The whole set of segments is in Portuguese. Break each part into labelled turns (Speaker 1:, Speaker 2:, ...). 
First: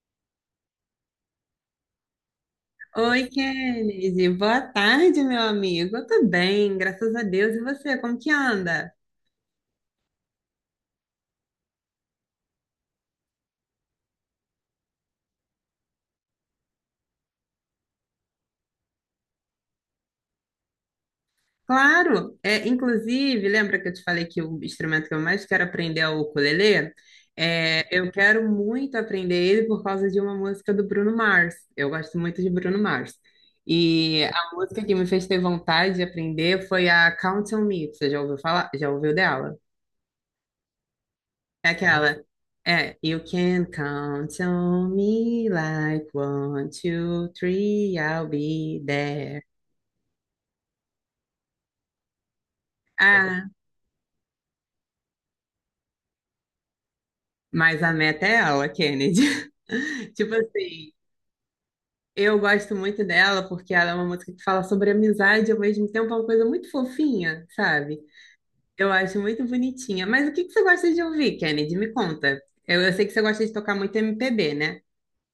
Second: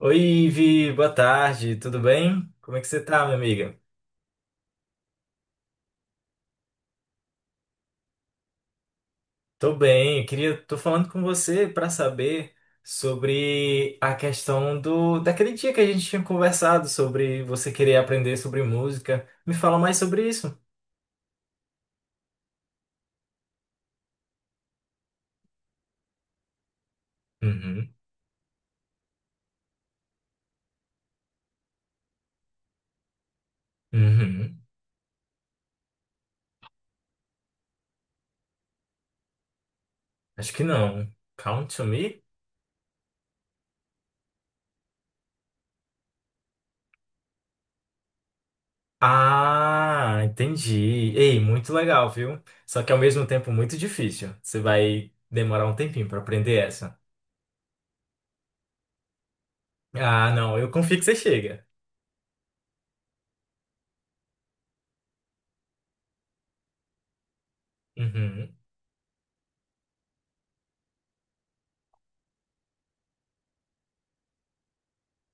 Speaker 1: Oi, Ivi, boa tarde, tudo bem? Como é que você tá,
Speaker 2: Oi,
Speaker 1: minha amiga?
Speaker 2: Kennedy. Boa tarde, meu amigo. Eu tô bem, graças a Deus. E você, como que anda?
Speaker 1: Tô bem, tô falando com você para saber sobre a questão do daquele dia que a gente tinha conversado sobre você querer aprender sobre música. Me fala mais sobre isso.
Speaker 2: Claro, é, inclusive, lembra que eu te falei que o instrumento que eu mais quero aprender é o ukulele? É,
Speaker 1: Uhum,
Speaker 2: eu quero muito aprender ele por causa de uma música do Bruno Mars. Eu gosto muito de Bruno Mars. E a
Speaker 1: uhum.
Speaker 2: música que me fez ter vontade de aprender foi a Count on Me. Você já ouviu falar? Já ouviu dela?
Speaker 1: Acho que não.
Speaker 2: É
Speaker 1: Count to me?
Speaker 2: aquela. É, you can count on me like one, two, three, I'll be there.
Speaker 1: Ah, entendi. Ei, muito legal, viu? Só que ao mesmo tempo
Speaker 2: Ah,
Speaker 1: muito difícil. Você vai demorar um tempinho para aprender essa.
Speaker 2: mas a meta é ela, Kennedy.
Speaker 1: Ah,
Speaker 2: Tipo
Speaker 1: não, eu
Speaker 2: assim,
Speaker 1: confio que você chega.
Speaker 2: eu gosto muito dela porque ela é uma música que fala sobre amizade, e ao mesmo tempo é uma coisa muito fofinha, sabe?
Speaker 1: Uhum.
Speaker 2: Eu acho muito bonitinha. Mas o que que você gosta de ouvir, Kennedy? Me conta. Eu sei que você gosta de tocar muito MPB, né?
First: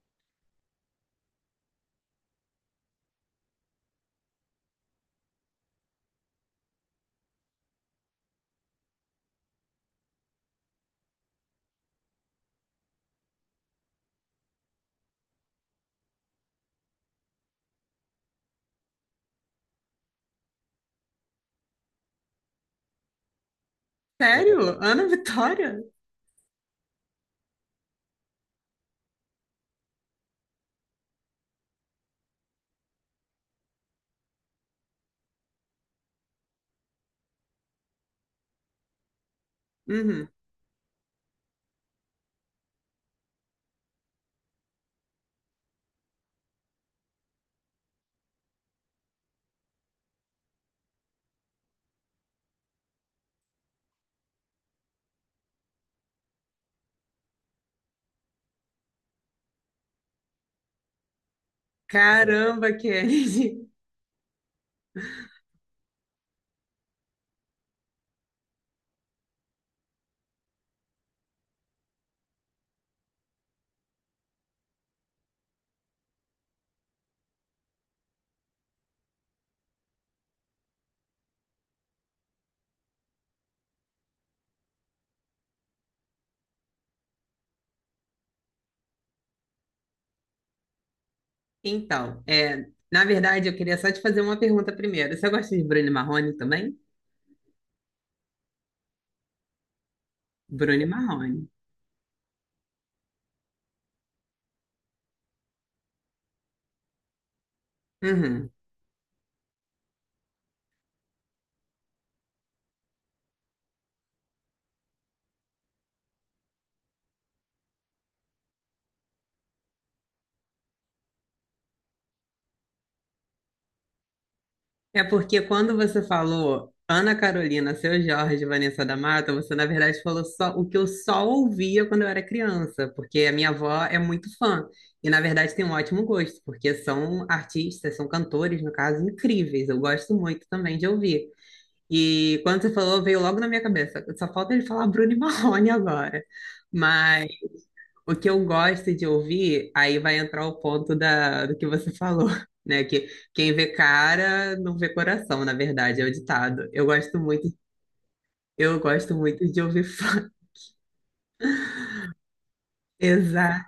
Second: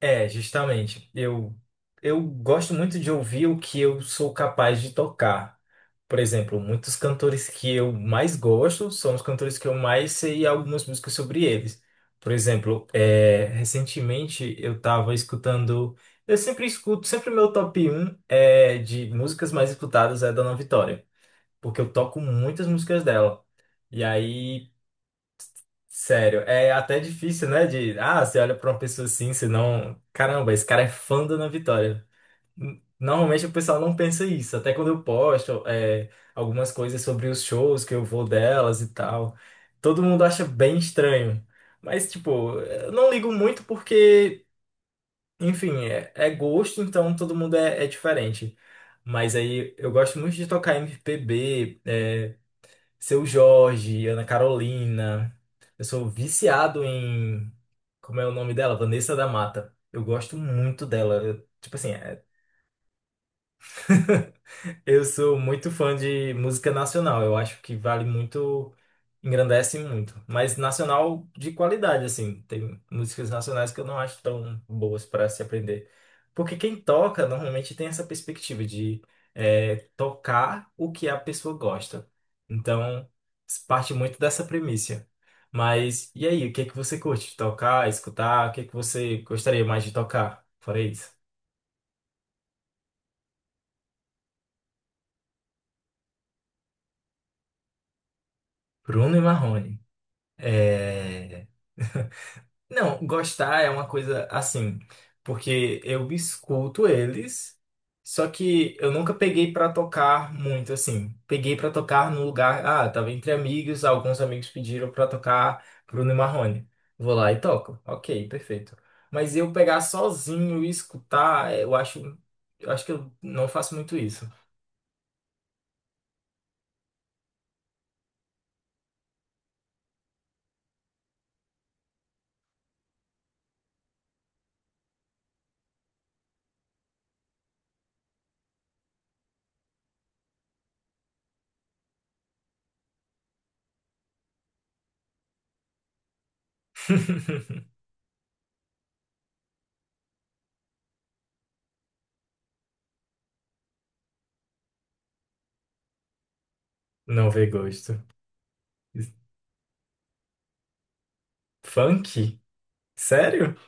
Speaker 1: É, justamente. Eu gosto muito de ouvir o que eu sou capaz de tocar. Por exemplo, muitos cantores que eu mais gosto são os cantores que eu mais sei algumas músicas sobre eles. Por exemplo, recentemente eu tava escutando. Eu sempre escuto, sempre meu top um de músicas mais escutadas é da Ana Vitória, porque eu toco muitas músicas dela. E aí.
Speaker 2: Sério? Ana Vitória?
Speaker 1: Sério, é até difícil, né? De, ah, você olha pra uma pessoa assim, senão, caramba, esse cara é fã do Ana Vitória. Normalmente o pessoal não pensa isso, até quando eu posto algumas coisas sobre os shows que eu vou delas e tal. Todo mundo
Speaker 2: Uhum.
Speaker 1: acha bem estranho. Mas, tipo, eu não ligo muito porque, enfim, é gosto, então todo mundo é diferente. Mas aí eu gosto muito de tocar MPB. Seu Jorge, Ana Carolina. Eu sou viciado em. Como é o nome dela? Vanessa da Mata. Eu gosto muito dela. Eu- tipo assim, é.
Speaker 2: Caramba, Kennedy.
Speaker 1: Eu sou muito fã de música nacional. Eu acho que vale muito, engrandece muito. Mas nacional de qualidade, assim. Tem músicas nacionais que eu não acho tão boas para se aprender. Porque quem toca normalmente tem essa perspectiva de tocar o que a pessoa gosta. Então, parte muito dessa premissa. Mas e aí, o que é que você curte? Tocar, escutar? O que é que você gostaria mais de tocar? Fora isso.
Speaker 2: Então, é, na verdade, eu queria só te fazer uma pergunta primeiro. Você gosta de Bruno Marrone também?
Speaker 1: Bruno e Marrone.
Speaker 2: Bruno Marrone.
Speaker 1: É. Não, gostar é uma coisa assim, porque eu escuto eles, só
Speaker 2: Uhum.
Speaker 1: que eu nunca peguei pra tocar muito assim. Peguei pra tocar no lugar, ah, tava entre amigos, alguns amigos pediram pra tocar Bruno e Marrone. Vou lá e toco. OK, perfeito. Mas eu pegar sozinho e escutar, eu acho que eu não faço muito isso.
Speaker 2: É porque quando você falou Ana Carolina, Seu Jorge, Vanessa da Mata, você na verdade falou só o que eu só ouvia quando eu era criança, porque a minha avó é muito fã e na verdade tem um ótimo gosto, porque são artistas, são cantores, no caso, incríveis. Eu gosto muito também de ouvir. E quando você falou, veio logo na minha cabeça. Só falta ele falar Bruno e Marrone agora. Mas o que eu gosto de ouvir, aí vai entrar o ponto do que você falou, né? Que quem vê cara não vê coração, na verdade, é o ditado.
Speaker 1: Não vê gosto.
Speaker 2: Eu gosto muito de ouvir funk.
Speaker 1: Funk? Sério?
Speaker 2: Exato.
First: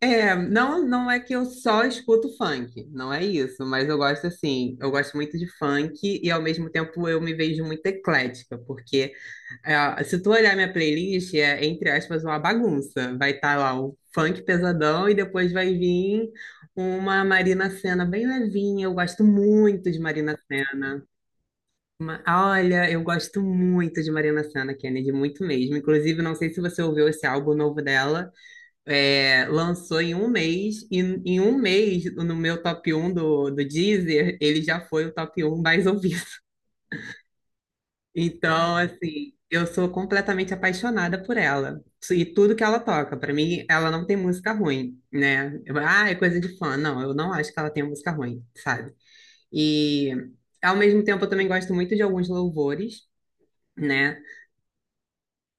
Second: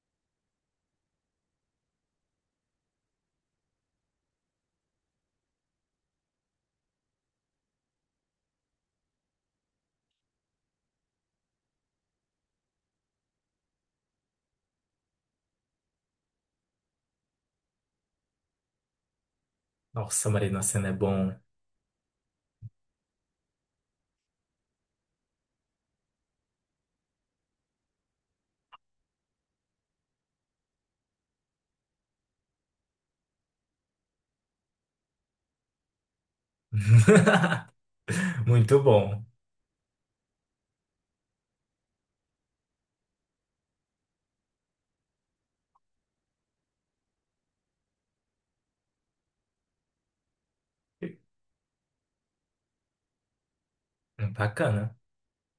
Speaker 2: É, não, não é que eu só escuto funk, não é isso, mas eu gosto assim, eu gosto muito de funk e ao mesmo tempo eu me vejo muito eclética, porque é, ó, se tu olhar minha playlist, é, entre aspas, uma bagunça. Vai estar lá o funk pesadão e depois vai vir uma Marina Sena bem levinha. Eu gosto muito de
Speaker 1: Nossa,
Speaker 2: Marina
Speaker 1: Marina Sena é
Speaker 2: Sena.
Speaker 1: bom.
Speaker 2: Olha, eu gosto muito de Marina Sena, Kennedy, muito mesmo. Inclusive, não sei se você ouviu esse álbum novo dela. É, lançou em um mês, e em um mês, no meu top um do Deezer, ele já foi o top um mais ouvido. Então,
Speaker 1: Muito bom.
Speaker 2: assim, eu sou completamente apaixonada por ela e tudo que ela toca. Para mim, ela não tem música ruim, né? Eu, ah, é coisa de fã. Não, eu não acho que ela tenha música ruim, sabe? E ao mesmo tempo, eu também gosto muito de alguns louvores, né?
Speaker 1: Bacana.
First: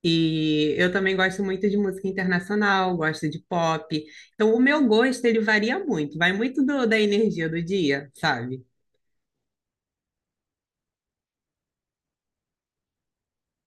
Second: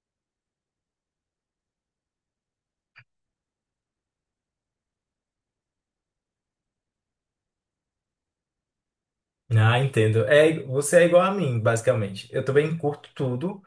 Speaker 2: E eu também gosto muito de música internacional, gosto de pop. Então, o meu gosto ele varia muito, vai muito da energia do dia, sabe?
Speaker 1: Ah, entendo. É, você é igual a mim, basicamente. Eu também curto tudo.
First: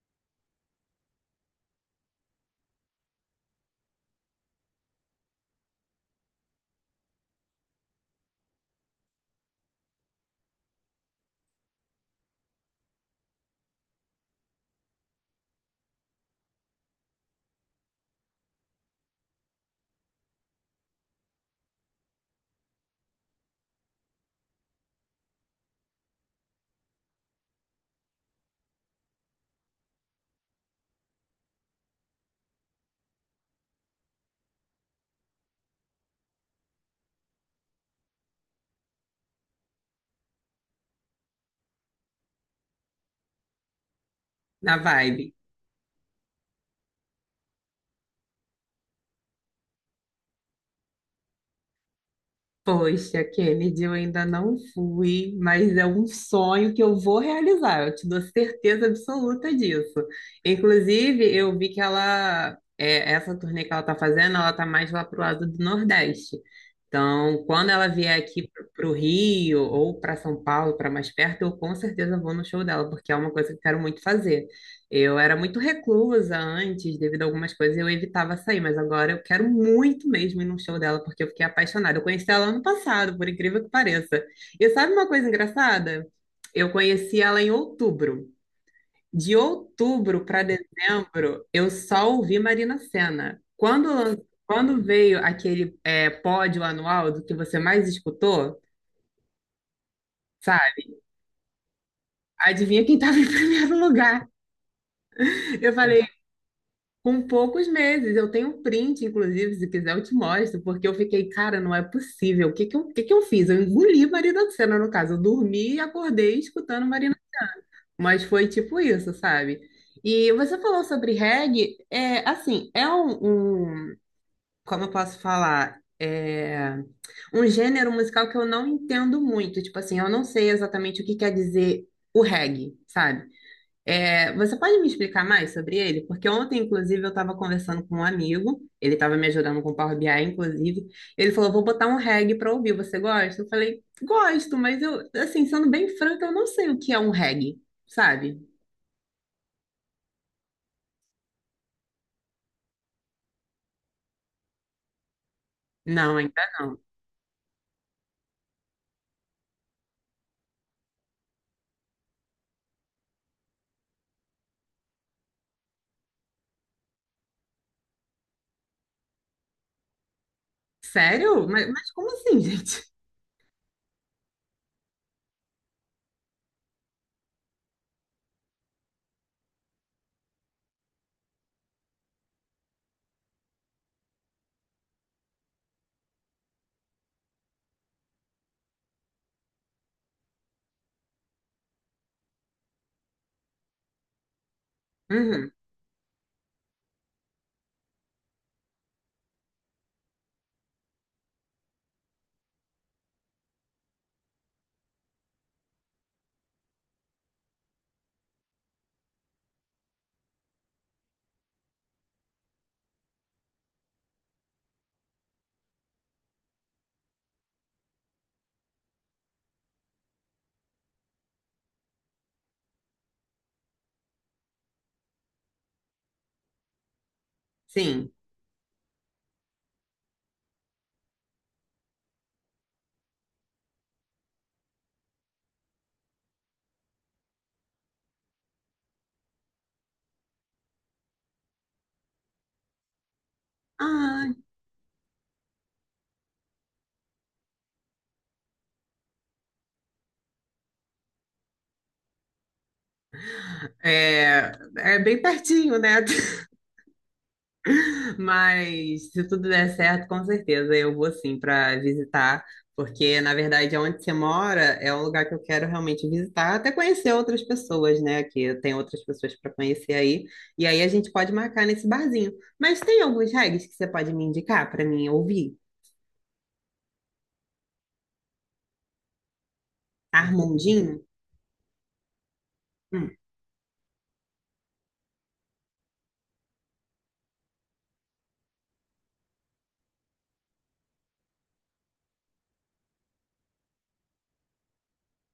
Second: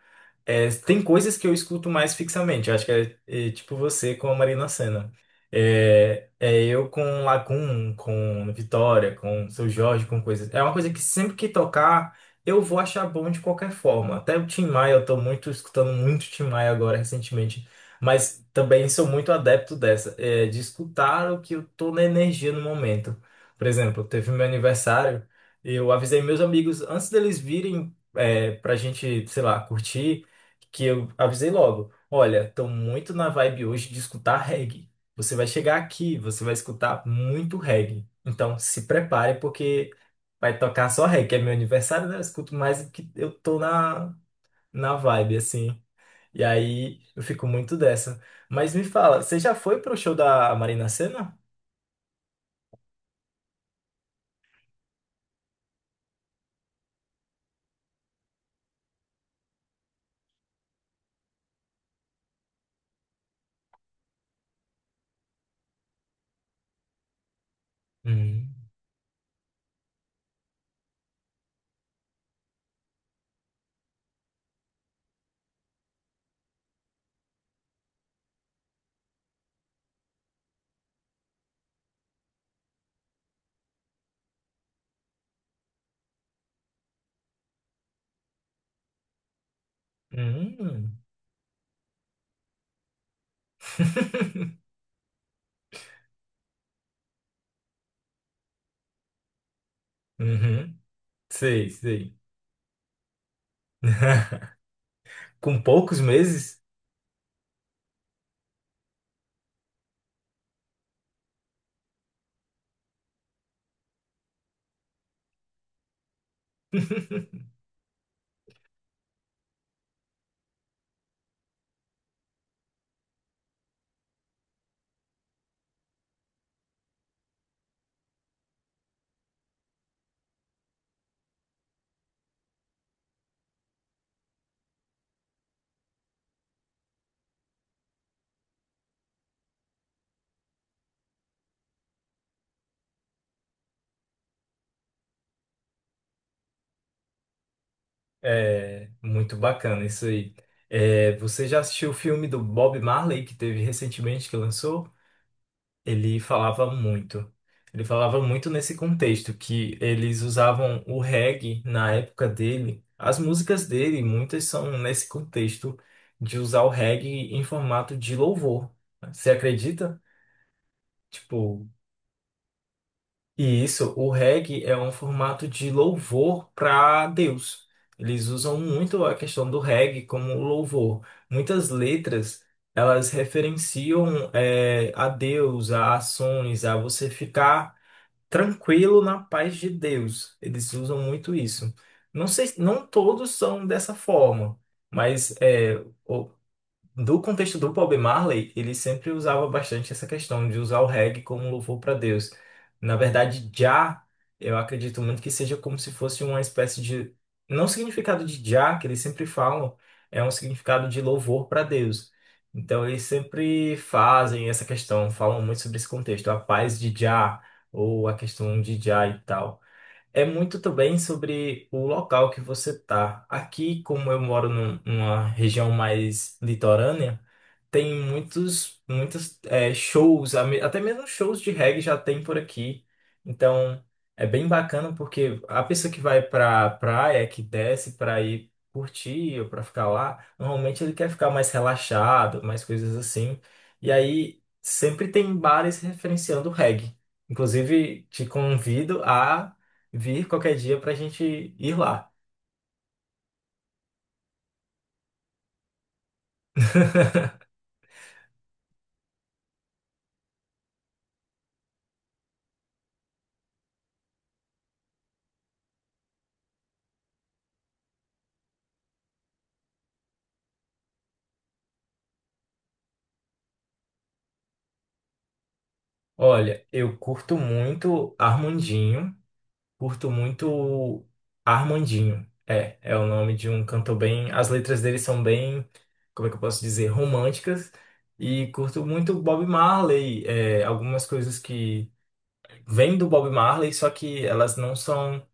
Speaker 1: É, tem coisas que eu escuto mais fixamente. Eu acho que é tipo você com a Marina Sena. É eu com Lacun, com Vitória, com Seu Jorge, com coisas. É uma coisa que sempre que tocar, eu vou achar bom de qualquer forma. Até o Tim Maia, eu tô muito escutando muito Tim Maia agora recentemente. Mas também sou muito adepto dessa, de escutar o que eu tô na energia no momento. Por exemplo, teve meu aniversário, eu avisei meus amigos antes deles virem. É, pra gente, sei lá, curtir que eu avisei logo. Olha, tô muito na vibe hoje de escutar reggae. Você vai chegar aqui, você vai escutar muito reggae. Então se prepare porque vai tocar só reggae. É meu aniversário, né? Eu escuto mais do que eu tô na,
Speaker 2: Na
Speaker 1: na
Speaker 2: vibe.
Speaker 1: vibe, assim. E aí eu fico muito dessa. Mas me fala, você já foi pro show da Marina Sena?
Speaker 2: Poxa, Kennedy, eu ainda não fui, mas é um sonho que eu vou realizar, eu te dou certeza absoluta disso. Inclusive, eu vi que ela, é, essa turnê que ela tá fazendo, ela tá mais lá pro lado do Nordeste. Então, quando ela vier aqui
Speaker 1: Hum.
Speaker 2: pro Rio ou para São Paulo, para mais perto, eu com certeza vou no show dela, porque é uma coisa que eu quero muito fazer. Eu era muito reclusa antes, devido a algumas coisas, eu evitava sair, mas agora eu quero muito mesmo ir num show dela, porque eu fiquei apaixonada. Eu conheci ela ano passado, por incrível que pareça. E sabe uma coisa engraçada? Eu conheci ela em outubro. De outubro para
Speaker 1: Hum.
Speaker 2: dezembro, eu só ouvi Marina Sena. Quando veio aquele é, pódio anual do que você mais escutou,
Speaker 1: Uhum.
Speaker 2: sabe?
Speaker 1: Sei, sei.
Speaker 2: Adivinha quem estava em primeiro lugar?
Speaker 1: Com
Speaker 2: Eu
Speaker 1: poucos
Speaker 2: falei,
Speaker 1: meses?
Speaker 2: com poucos meses, eu tenho um print, inclusive, se quiser eu te mostro, porque eu fiquei, cara, não é possível. O que que eu fiz? Eu engoli Marina do Senna, no caso. Eu dormi e acordei escutando Marina. Mas foi tipo isso, sabe? E você falou sobre reggae, é, assim, é como eu posso falar? É um gênero musical que eu não entendo muito. Tipo assim, eu não sei exatamente o que quer dizer o reggae, sabe? É, você pode me explicar mais sobre ele? Porque ontem, inclusive, eu estava conversando com um amigo, ele estava me ajudando com o Power BI, inclusive. Ele falou: vou botar um reggae para ouvir, você gosta? Eu falei: gosto, mas eu, assim, sendo bem franca, eu não sei o que é um reggae, sabe?
Speaker 1: É muito bacana isso aí. É, você já assistiu o filme do Bob Marley que teve recentemente que lançou?
Speaker 2: Não,
Speaker 1: Ele
Speaker 2: ainda
Speaker 1: falava
Speaker 2: não.
Speaker 1: muito. Ele falava muito nesse contexto que eles usavam o reggae na época dele. As músicas dele, muitas são nesse contexto de usar o reggae em formato de louvor. Né? Você acredita?
Speaker 2: Sério?
Speaker 1: Tipo,
Speaker 2: Mas como assim, gente?
Speaker 1: e isso, o reggae é um formato de louvor para Deus. Eles usam muito a questão do reggae como louvor. Muitas letras, elas referenciam a Deus, a ações, a você ficar tranquilo na paz de Deus. Eles usam muito isso. Não sei, não todos são dessa forma, mas
Speaker 2: Uhum,
Speaker 1: do contexto do Bob Marley, ele sempre usava bastante essa questão de usar o reggae como um louvor para Deus. Na verdade, Jah, eu acredito muito que seja como se fosse uma espécie de. Não o significado de Jah, que eles sempre falam, é um significado de louvor para Deus. Então, eles sempre fazem essa questão, falam muito sobre esse contexto, a paz de Jah, ou a questão de Jah e tal. É muito também sobre o local que você tá. Aqui, como eu moro numa região mais litorânea, tem
Speaker 2: sim.
Speaker 1: muitos, muitos shows, até mesmo shows de reggae já tem por aqui. Então, é bem bacana porque a pessoa que vai pra praia, que desce pra ir curtir ou pra ficar lá, normalmente ele quer ficar mais relaxado, mais coisas assim. E
Speaker 2: Ah,
Speaker 1: aí, sempre tem bares referenciando reggae. Inclusive, te convido a vir qualquer dia pra gente ir lá.
Speaker 2: é, é bem pertinho, né? Mas se tudo der certo, com certeza eu vou sim para visitar, porque na verdade onde você mora é um lugar que eu quero realmente visitar, até conhecer outras pessoas, né? Que tem outras pessoas para conhecer aí. E aí a gente pode marcar nesse barzinho. Mas tem alguns reggae que você pode me indicar para mim ouvir?
Speaker 1: Olha, eu curto muito Armandinho, curto
Speaker 2: Armandinho?
Speaker 1: muito Armandinho. É, é o
Speaker 2: Hum,
Speaker 1: nome de um cantor bem. As letras dele são bem, como é que eu posso dizer, românticas. E curto muito Bob Marley, algumas coisas que vêm do Bob Marley, só que elas não são.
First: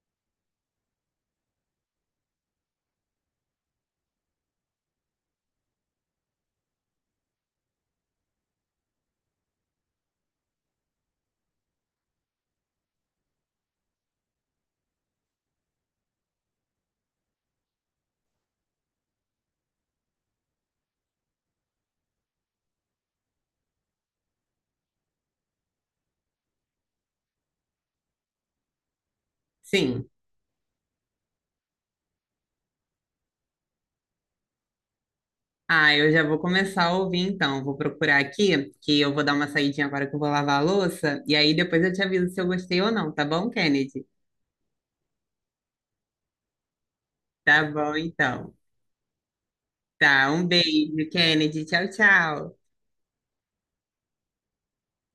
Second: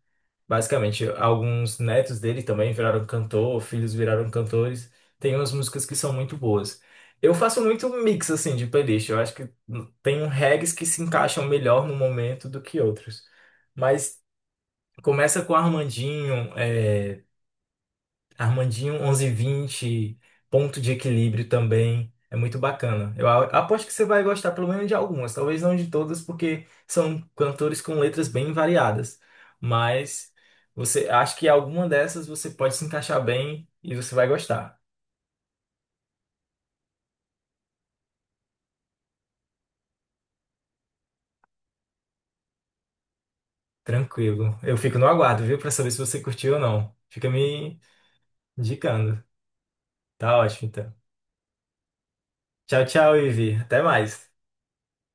Speaker 1: Basicamente, alguns netos dele também viraram cantor, filhos viraram cantores. Tem umas músicas que são muito boas. Eu faço muito mix assim de playlist. Eu acho que tem um regs que se encaixam melhor no momento do que outros. Mas começa com Armandinho, Armandinho 1120, ponto de equilíbrio também. É muito bacana. Aposto que você vai gostar pelo menos de algumas, talvez não de todas, porque são cantores com letras bem variadas.
Speaker 2: sim.
Speaker 1: Mas você acho que alguma dessas você pode se encaixar bem e você vai gostar.
Speaker 2: Ah, eu já vou começar a ouvir então. Vou procurar aqui, que eu vou dar uma saidinha agora que eu vou lavar a louça, e aí depois eu te aviso se eu gostei ou não, tá bom, Kennedy?
Speaker 1: Tranquilo. Eu fico no aguardo, viu, pra saber se você curtiu ou não. Fica
Speaker 2: Tá
Speaker 1: me
Speaker 2: bom, então.
Speaker 1: indicando.
Speaker 2: Tá,
Speaker 1: Tá
Speaker 2: um
Speaker 1: ótimo, então.
Speaker 2: beijo, Kennedy. Tchau, tchau.
Speaker 1: Tchau, tchau, Ivi. Até mais.